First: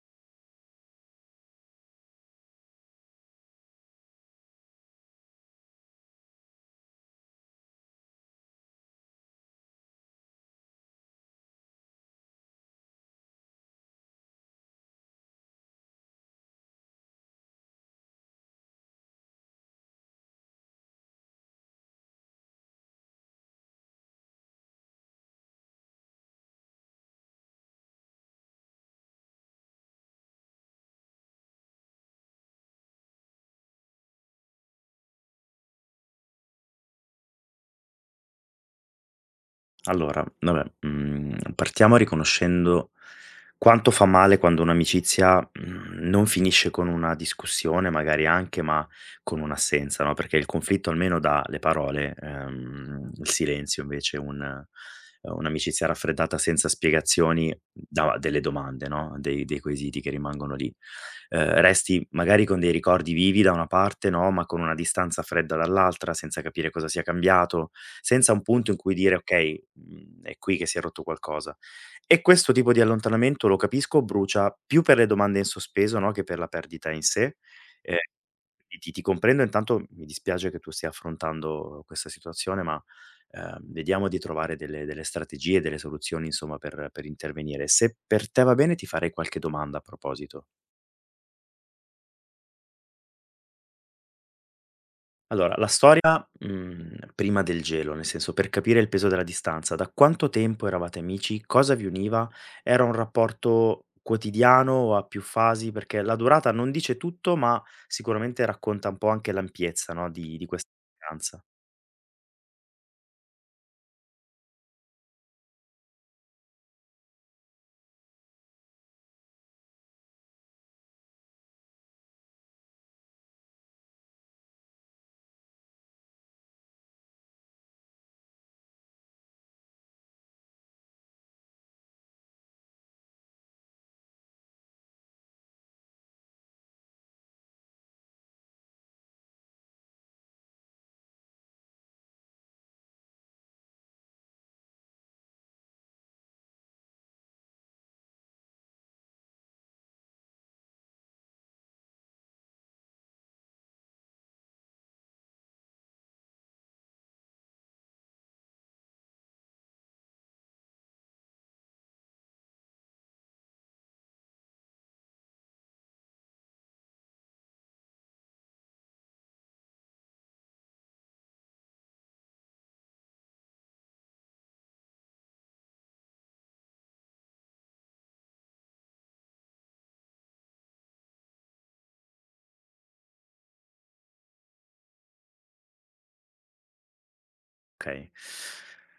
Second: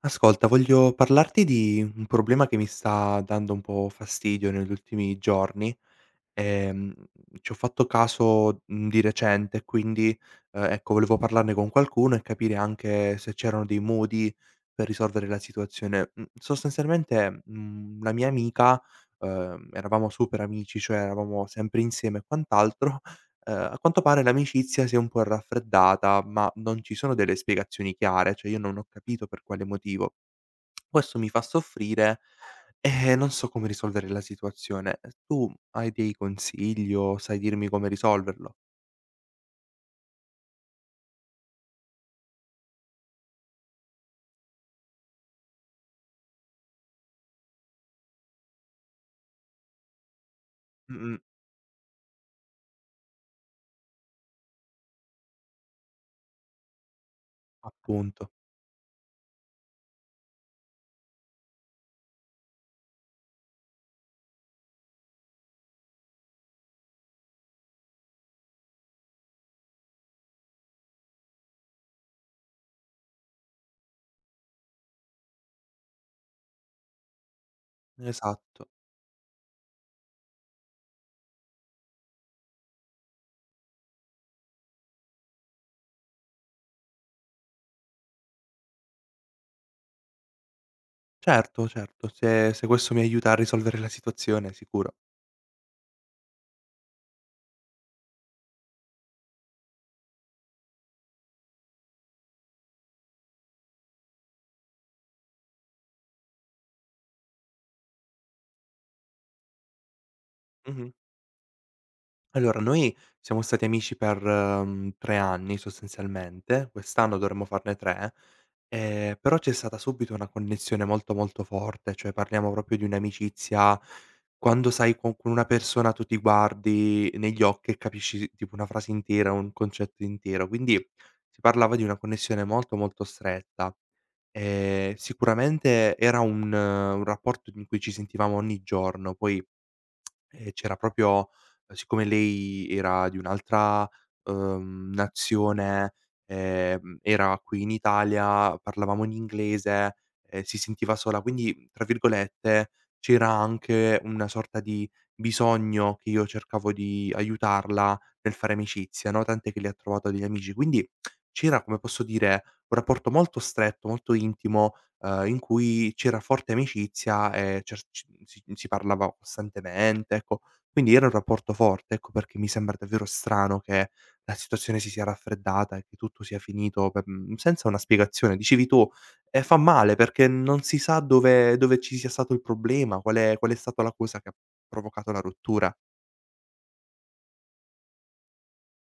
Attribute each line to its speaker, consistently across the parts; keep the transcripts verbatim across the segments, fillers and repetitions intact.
Speaker 1: Ascolta, voglio parlarti di un problema che mi sta dando un po' fastidio negli ultimi giorni. Ehm, ci ho fatto caso, mhmm, di recente, quindi, ehm, ecco, volevo parlarne con qualcuno e capire anche se c'erano dei modi per risolvere la situazione. Mhmm, sostanzialmente, mhmm, la mia amica ehm, eravamo super amici, cioè eravamo sempre insieme e quant'altro. ehm, a quanto pare l'amicizia si è un po' raffreddata, ma non ci sono delle spiegazioni chiare, cioè io non ho capito per quale motivo. Questo mi fa soffrire e non so come risolvere la situazione. Tu hai dei consigli o sai dirmi come risolverlo?
Speaker 2: Allora, vabbè, mhmm, partiamo riconoscendo quanto fa male quando un'amicizia, mhmm, non finisce con una discussione magari anche, ma con un'assenza, no, perché il conflitto
Speaker 1: Mh-mh,
Speaker 2: almeno dà le parole, ehm, il silenzio invece un ehm, un'amicizia raffreddata senza spiegazioni dà
Speaker 1: appunto,
Speaker 2: delle domande, no, dei dei quesiti che rimangono lì. Ehm, resti magari con dei ricordi vivi da una parte, no, ma con una distanza fredda dall'altra, senza capire cosa sia cambiato, senza un punto in cui dire: "Okay, mhmm, è qui che si è rotto qualcosa". E questo tipo di allontanamento, lo capisco, brucia più per le domande in sospeso, no, che per la perdita in sé. Ehm,
Speaker 1: esatto.
Speaker 2: ti ti comprendo, intanto mi dispiace che tu stia affrontando questa situazione, ma, ehm, vediamo di trovare delle delle strategie, delle soluzioni, insomma, per per intervenire. Se per te va bene, ti farei qualche domanda a proposito.
Speaker 1: Certo, certo, se se questo mi aiuta a risolvere la situazione, sicuro.
Speaker 2: Allora, la storia, mhmm, prima del gelo, nel senso per capire il peso della distanza, da quanto tempo eravate amici, cosa vi univa, era un rapporto quotidiano o a più fasi? Perché la durata non dice tutto, ma sicuramente racconta un po' anche l'ampiezza, no, di di questa
Speaker 1: Mh-mh.
Speaker 2: distanza.
Speaker 1: Allora, noi siamo stati amici per, mhmm, tre anni sostanzialmente, quest'anno dovremmo farne tre. Ehm, però c'è stata subito una connessione molto, molto forte, cioè parliamo proprio di un'amicizia quando sai con con una persona tu ti guardi negli occhi e capisci tipo una frase intera, un concetto intero. Quindi si parlava di una connessione molto, molto stretta. Ehm, sicuramente era un eh, un rapporto in cui ci sentivamo ogni giorno, poi e c'era proprio eh, siccome lei era di un'altra, uhm, nazione, ehm, era qui in Italia, parlavamo in inglese, ehm, si sentiva sola, quindi tra virgolette c'era anche una sorta di bisogno che io cercavo di aiutarla nel fare amicizia, no, tant'è che lei ha trovato degli amici. Quindi c'era, come posso dire, un rapporto molto stretto, molto intimo ehm, in cui c'era forte amicizia e cer ci si si parlava costantemente, ecco. Quindi era un rapporto forte, ecco perché mi sembra davvero strano che la situazione si sia raffreddata e che tutto sia finito per mhmm, senza una spiegazione. Dicevi tu, ehm, fa male perché non si sa dove dove ci sia stato il problema, qual è qual è stata la cosa che ha provocato la rottura.
Speaker 2: Okay.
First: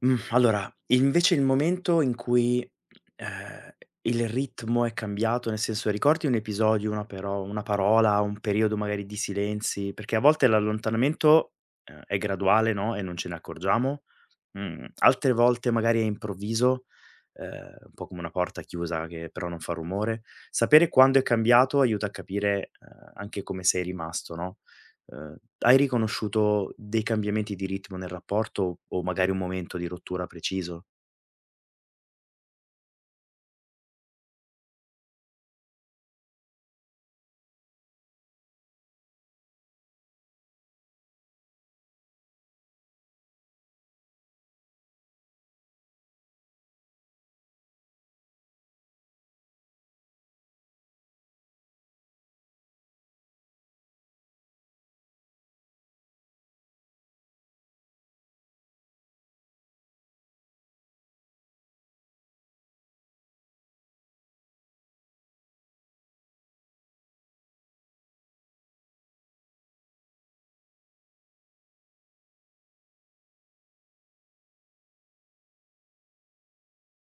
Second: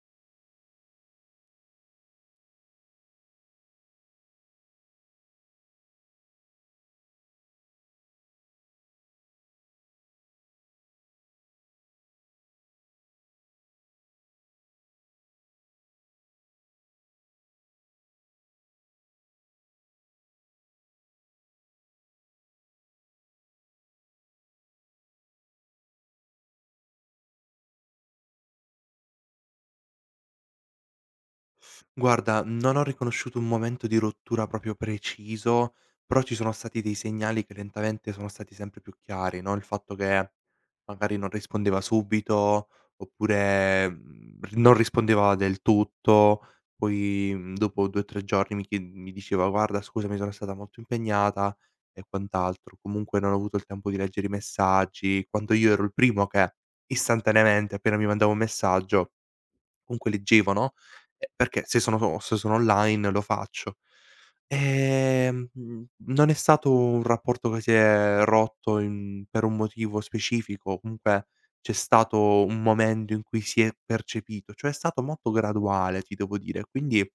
Speaker 2: Mh, allora, invece il momento in cui, ehm, il ritmo è cambiato, nel senso ricordi un episodio, una paro una parola, un periodo magari di silenzi? Perché a volte l'allontanamento, ehm, è graduale, no, e non ce ne accorgiamo, mhmm, altre volte magari è improvviso, ehm, un po' come una porta chiusa che però non fa rumore. Sapere quando è cambiato aiuta a capire, ehm, anche come sei rimasto, no? Ehm, hai riconosciuto dei cambiamenti di ritmo nel rapporto o magari un momento di rottura preciso?
Speaker 1: Guarda, non ho riconosciuto un momento di rottura proprio preciso, però ci sono stati dei segnali che lentamente sono stati sempre più chiari, no, il fatto che magari non rispondeva subito, oppure, mhmm, r non rispondeva del tutto, poi, mhmm, dopo due o tre giorni mi chie mi diceva: "Guarda, scusami, sono stata molto impegnata" e quant'altro. Comunque non ho avuto il tempo di leggere i messaggi, quando io ero il primo che istantaneamente appena mi mandava un messaggio comunque leggevo, no, ehm, perché se sono se sono online lo faccio. Ehm, mhmm, non è stato un rapporto che si è rotto in per un motivo specifico, comunque c'è stato un momento in cui si è percepito, cioè è stato molto graduale, ti devo dire. Quindi, ehm,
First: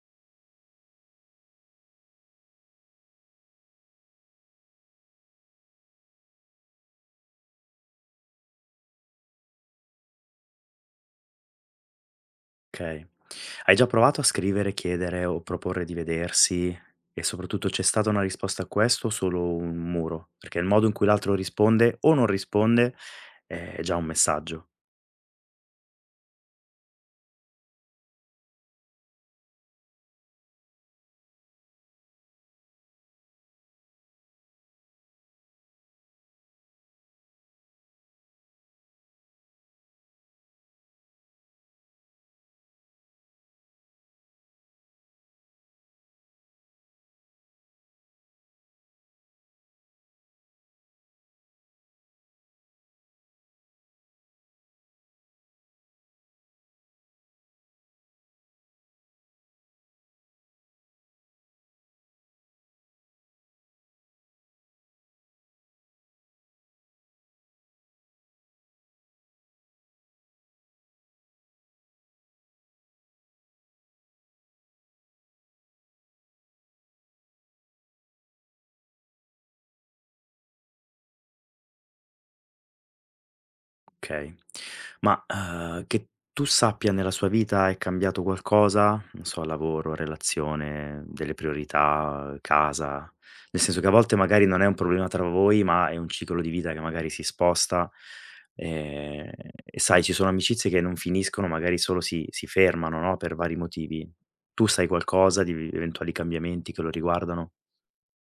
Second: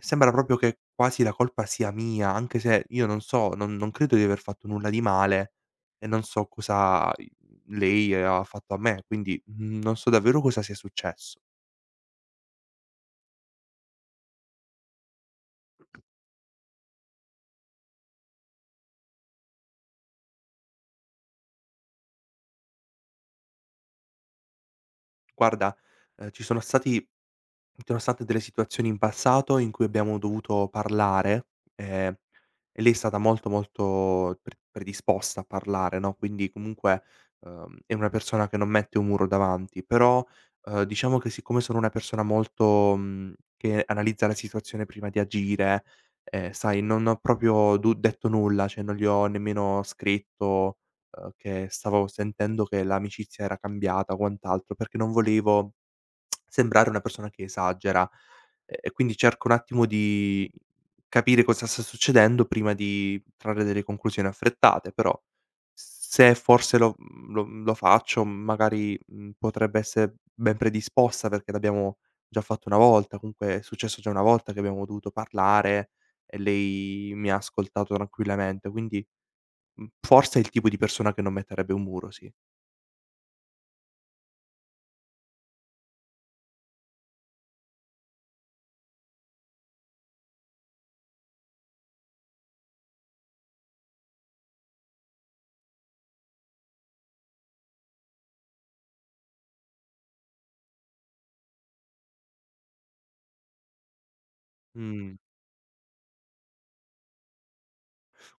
Speaker 1: sembra proprio che quasi la colpa sia mia, anche se io non so, non non credo di aver fatto nulla di male e non so cosa i lei ha fatto a me, quindi, mhmm, non so davvero cosa sia successo.
Speaker 2: Okay. Hai già provato a scrivere, chiedere o proporre di vedersi? E soprattutto c'è stata una risposta a questo o solo un muro? Perché il modo in cui l'altro risponde o non risponde eh, è già un messaggio.
Speaker 1: Guarda, ehm, ci sono stati ci sono state delle situazioni in passato in cui abbiamo dovuto parlare, ehm, e lei è stata molto, molto pre predisposta a parlare, no, quindi comunque, uhm, è una persona che non mette un muro davanti, però, uhm, diciamo che siccome sono una persona molto mhmm, che analizza la situazione prima di agire, ehm, sai, non ho proprio du detto nulla, cioè non gli ho nemmeno scritto, uhm, che stavo sentendo che l'amicizia era cambiata o quant'altro, perché non volevo sembrare una persona che esagera. E e quindi cerco un attimo di capire cosa sta succedendo prima di trarre delle conclusioni affrettate, però se forse lo mhmm, lo mhmm, lo faccio magari, mhmm, potrebbe essere ben predisposta perché l'abbiamo già fatto una volta, comunque è successo già una volta che abbiamo dovuto parlare e lei mi ha ascoltato tranquillamente, quindi, mhmm, forse è il tipo di persona che non metterebbe un muro,
Speaker 2: Okay. Ma, uhm, che tu sappia nella sua vita è cambiato qualcosa? Non so, lavoro, relazione, delle priorità, casa? Nel senso che a volte magari non è un problema tra voi, ma è un ciclo di vita che magari si sposta, ehm, e sai ci sono amicizie che non finiscono, magari solo si si fermano, no, per vari motivi. Tu sai
Speaker 1: sì.
Speaker 2: qualcosa di eventuali cambiamenti che lo riguardano?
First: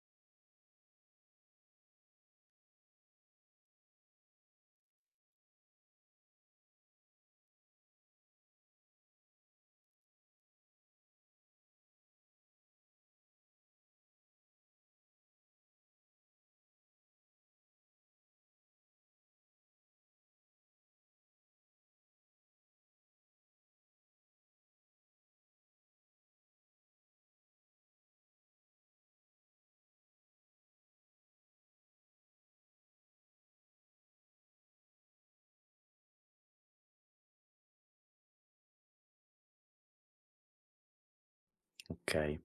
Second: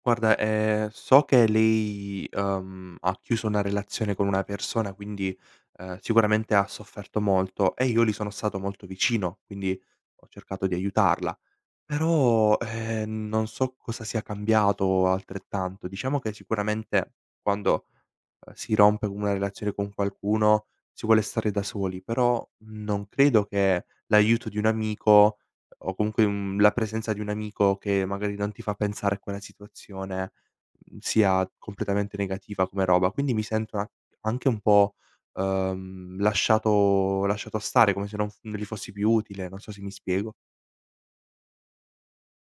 Speaker 1: Guarda, ehm, so che lei, uhm, ha chiuso una relazione con una persona, quindi, ehm, sicuramente ha sofferto molto e io lì sono stato molto vicino, quindi ho cercato di aiutarla. Però, ehm, non so cosa sia cambiato altrettanto. Diciamo che sicuramente quando uhm, si rompe una relazione con qualcuno, si vuole stare da soli, però non credo che l'aiuto di un amico o comunque, mhmm, la presenza di un amico che magari non ti fa pensare a quella situazione, mhmm, sia completamente negativa come roba. Quindi mi sento a anche un po', uhm, lasciato lasciato stare, come se non f non gli fossi più utile, non so se mi spiego.
Speaker 2: Okay.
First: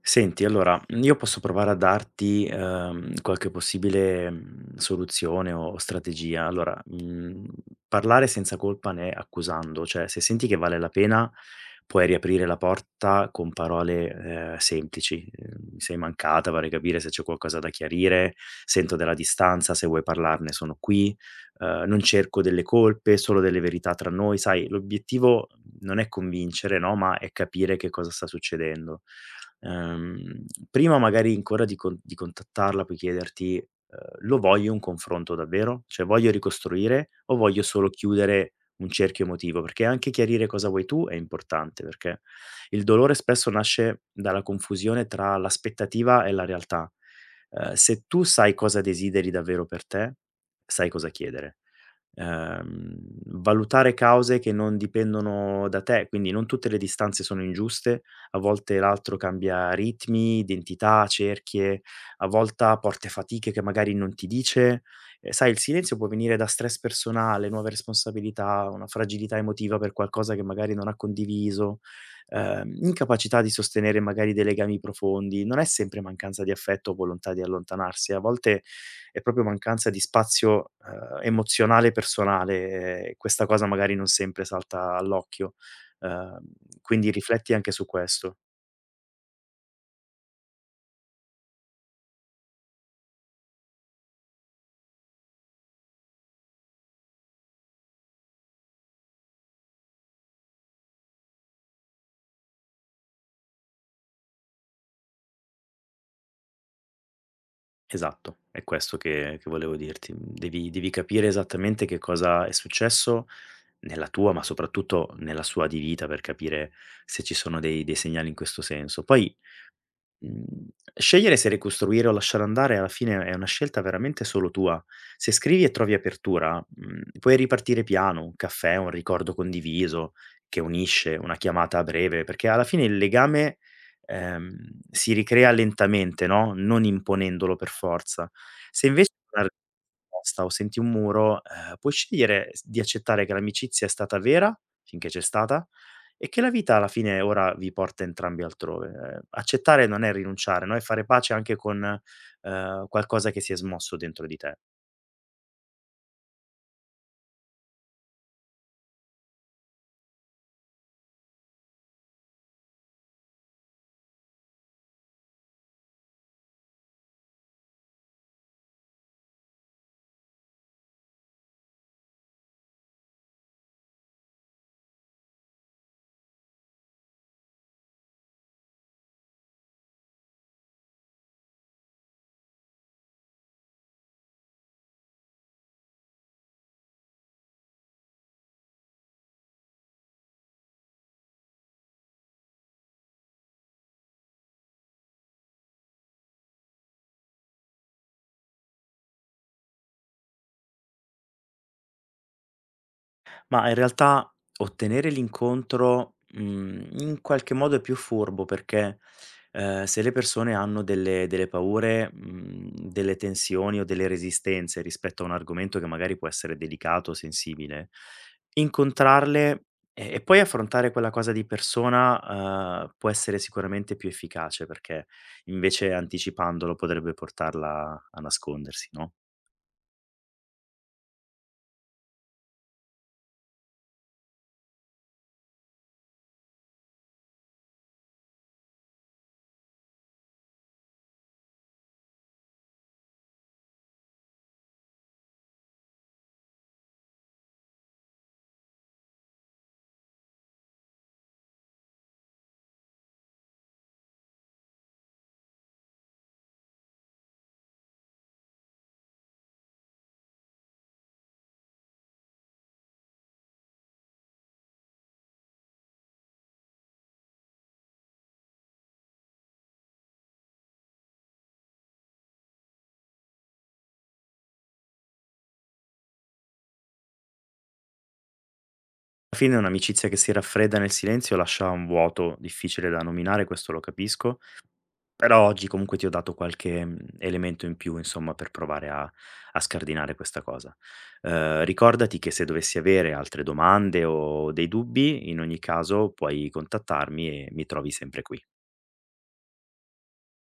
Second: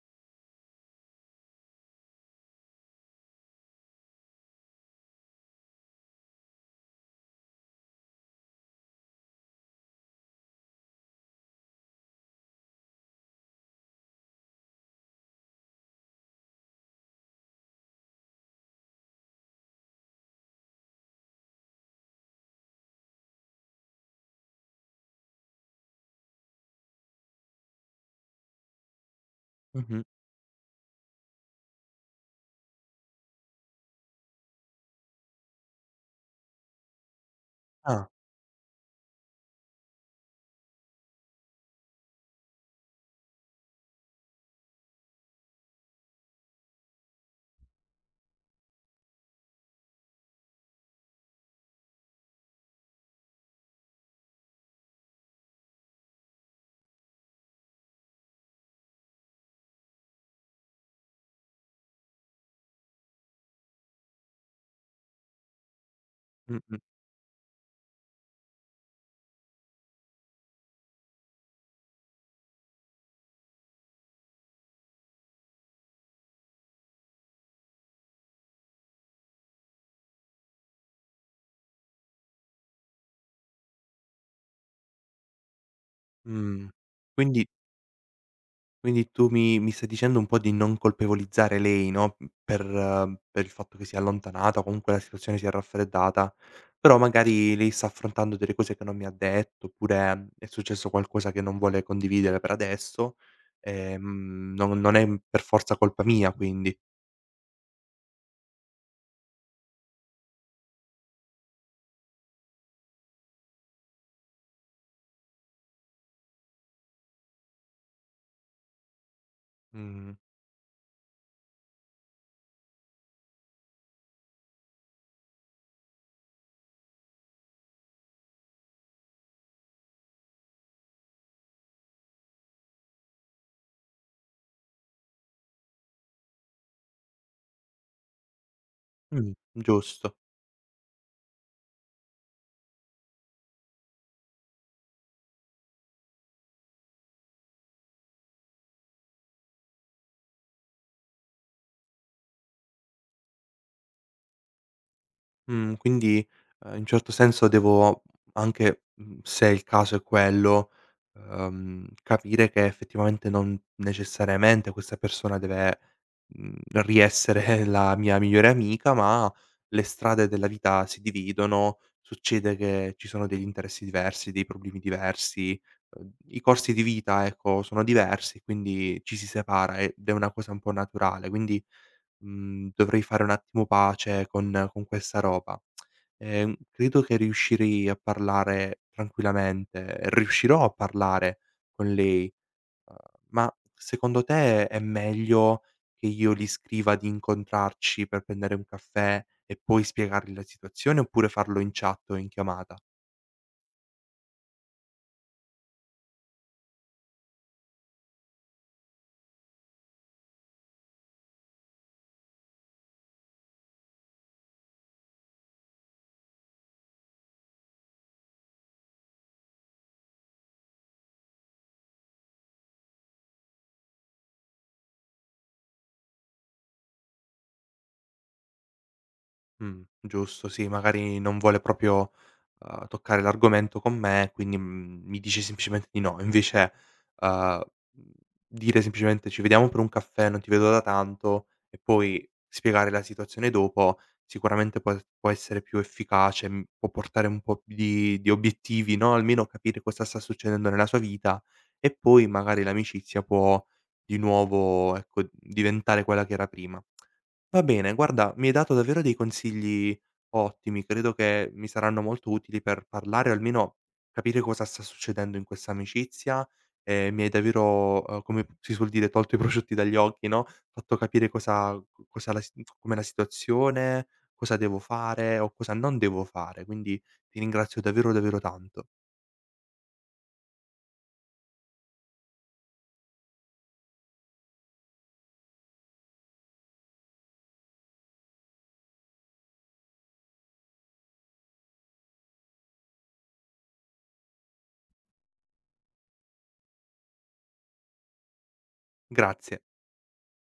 Speaker 2: Senti allora, mhmm, io posso provare a darti, ehm, qualche possibile, mhmm, soluzione o o strategia. Allora, mhmm, parlare senza colpa né accusando, cioè se senti che vale la pena puoi riaprire la porta con parole, ehm, semplici. Ehm: "Mi sei mancata, vorrei capire se c'è qualcosa da chiarire, sento della distanza, se vuoi parlarne sono qui, ehm, non cerco delle colpe, solo delle verità tra noi." Sai l'obiettivo non è convincere, no, ma è capire che cosa sta succedendo.
Speaker 1: Mh-mh.
Speaker 2: Ehm, prima magari ancora di con di contattarla puoi chiederti: ehm: "Lo voglio un confronto davvero? Cioè voglio ricostruire o voglio solo
Speaker 1: Ah,
Speaker 2: chiudere un cerchio emotivo?" Perché anche chiarire cosa vuoi tu è importante, perché il dolore spesso nasce dalla confusione tra l'aspettativa e la realtà. Ehm, se tu sai cosa desideri davvero per te, sai cosa chiedere. Ehm, valutare cause che non dipendono da te, quindi non tutte le distanze sono ingiuste, a volte l'altro cambia ritmi, identità, cerchie, a volta porta fatiche che magari non ti dice. Eh, sai, il silenzio può venire da stress
Speaker 1: mh-mh,
Speaker 2: personale, nuove responsabilità, una fragilità emotiva per qualcosa che magari non ha condiviso, ehm, incapacità di sostenere magari dei legami profondi. Non è sempre mancanza di affetto o volontà di allontanarsi, a volte è proprio mancanza di spazio, ehm, emozionale personale, eh, questa cosa magari non sempre salta all'occhio. Ehm,
Speaker 1: mh.
Speaker 2: quindi
Speaker 1: Quindi
Speaker 2: rifletti anche su questo.
Speaker 1: Quindi tu mi mi stai dicendo un po' di non colpevolizzare lei, no, mhmm, per eh, per il fatto che si è allontanata o comunque la situazione si è raffreddata, però magari lei sta affrontando delle cose che non mi ha detto, oppure mm, è successo qualcosa che non vuole condividere per adesso, ehm, non non è per forza colpa mia quindi.
Speaker 2: Esatto, è questo che che volevo dirti. Devi devi capire esattamente che cosa è successo nella tua, ma soprattutto nella sua di vita per capire se ci sono dei dei segnali in questo senso. Poi
Speaker 1: Mh,
Speaker 2: Mhmm, scegliere se ricostruire o lasciare andare alla fine è una scelta veramente solo tua. Se scrivi e trovi apertura, mhmm, puoi ripartire piano, un caffè, un ricordo condiviso che unisce, una chiamata a breve, perché alla fine il legame, ehm, si ricrea lentamente, no, non imponendolo per forza. Se invece
Speaker 1: mh, giusto.
Speaker 2: posta o senti un muro, ehm, puoi scegliere s di accettare che l'amicizia è stata vera, finché c'è stata, e che la vita alla fine ora vi porta entrambi altrove. Ehm, accettare non è rinunciare, no, è fare pace anche con, ehm, qualcosa che si è smosso dentro di te.
Speaker 1: Mhmm, quindi, ehm, in un certo senso devo anche, mhmm, se il caso è quello, uhm, capire che effettivamente non necessariamente questa persona deve, mhmm, riessere la mia migliore amica, ma le strade della vita si dividono, succede che ci sono degli interessi diversi, dei problemi diversi, uhm, i corsi di vita, ecco, sono diversi, quindi ci si separa ed è una cosa un po' naturale. Quindi Mhmm, dovrei fare un attimo pace con con questa roba. Ehm, credo che riuscirei a parlare tranquillamente, riuscirò a parlare con lei, ma secondo te è meglio che io gli scriva di incontrarci per prendere un caffè e poi spiegargli la situazione, oppure farlo in chat o in chiamata?
Speaker 2: Ma in realtà ottenere l'incontro, mhmm, in qualche modo è più furbo perché, ehm, se le persone hanno delle delle paure, mhmm, delle tensioni o delle resistenze rispetto a un argomento che magari può essere delicato o sensibile, incontrarle e e poi affrontare quella cosa di persona, uhm, può essere sicuramente più efficace perché invece anticipandolo potrebbe portarla a nascondersi, no?
Speaker 1: Mh, giusto, sì, magari non vuole proprio, uhm, toccare l'argomento con me, quindi, mhmm, mi dice semplicemente di no. Invece, uhm, mhmm, dire semplicemente: "Ci vediamo per un caffè, non ti vedo da tanto" e poi spiegare la situazione dopo, sicuramente può es può essere più efficace, mhmm, può portare un po' di di obiettivi, no, almeno capire cosa sta succedendo nella sua vita e poi magari l'amicizia può di nuovo, ecco, diventare quella che era prima. Va bene, guarda, mi hai dato davvero dei consigli ottimi, credo che mi saranno molto utili per parlare o almeno capire cosa sta succedendo in questa amicizia e mi hai davvero, uhm, come si suol dire, tolto i prosciutti dagli occhi, no, fatto capire cosa co cosa la si com'è la situazione, cosa devo fare o cosa non devo fare, quindi ti ringrazio davvero, davvero tanto.
Speaker 2: Alla fine un'amicizia che si raffredda nel silenzio lascia un vuoto difficile da nominare, questo lo capisco, però oggi comunque ti ho dato qualche, mhmm, elemento in più insomma per provare a a scardinare questa cosa. Uhm, ricordati che se dovessi avere altre domande o dei dubbi, in ogni caso puoi contattarmi e mi trovi sempre qui.
Speaker 1: Grazie.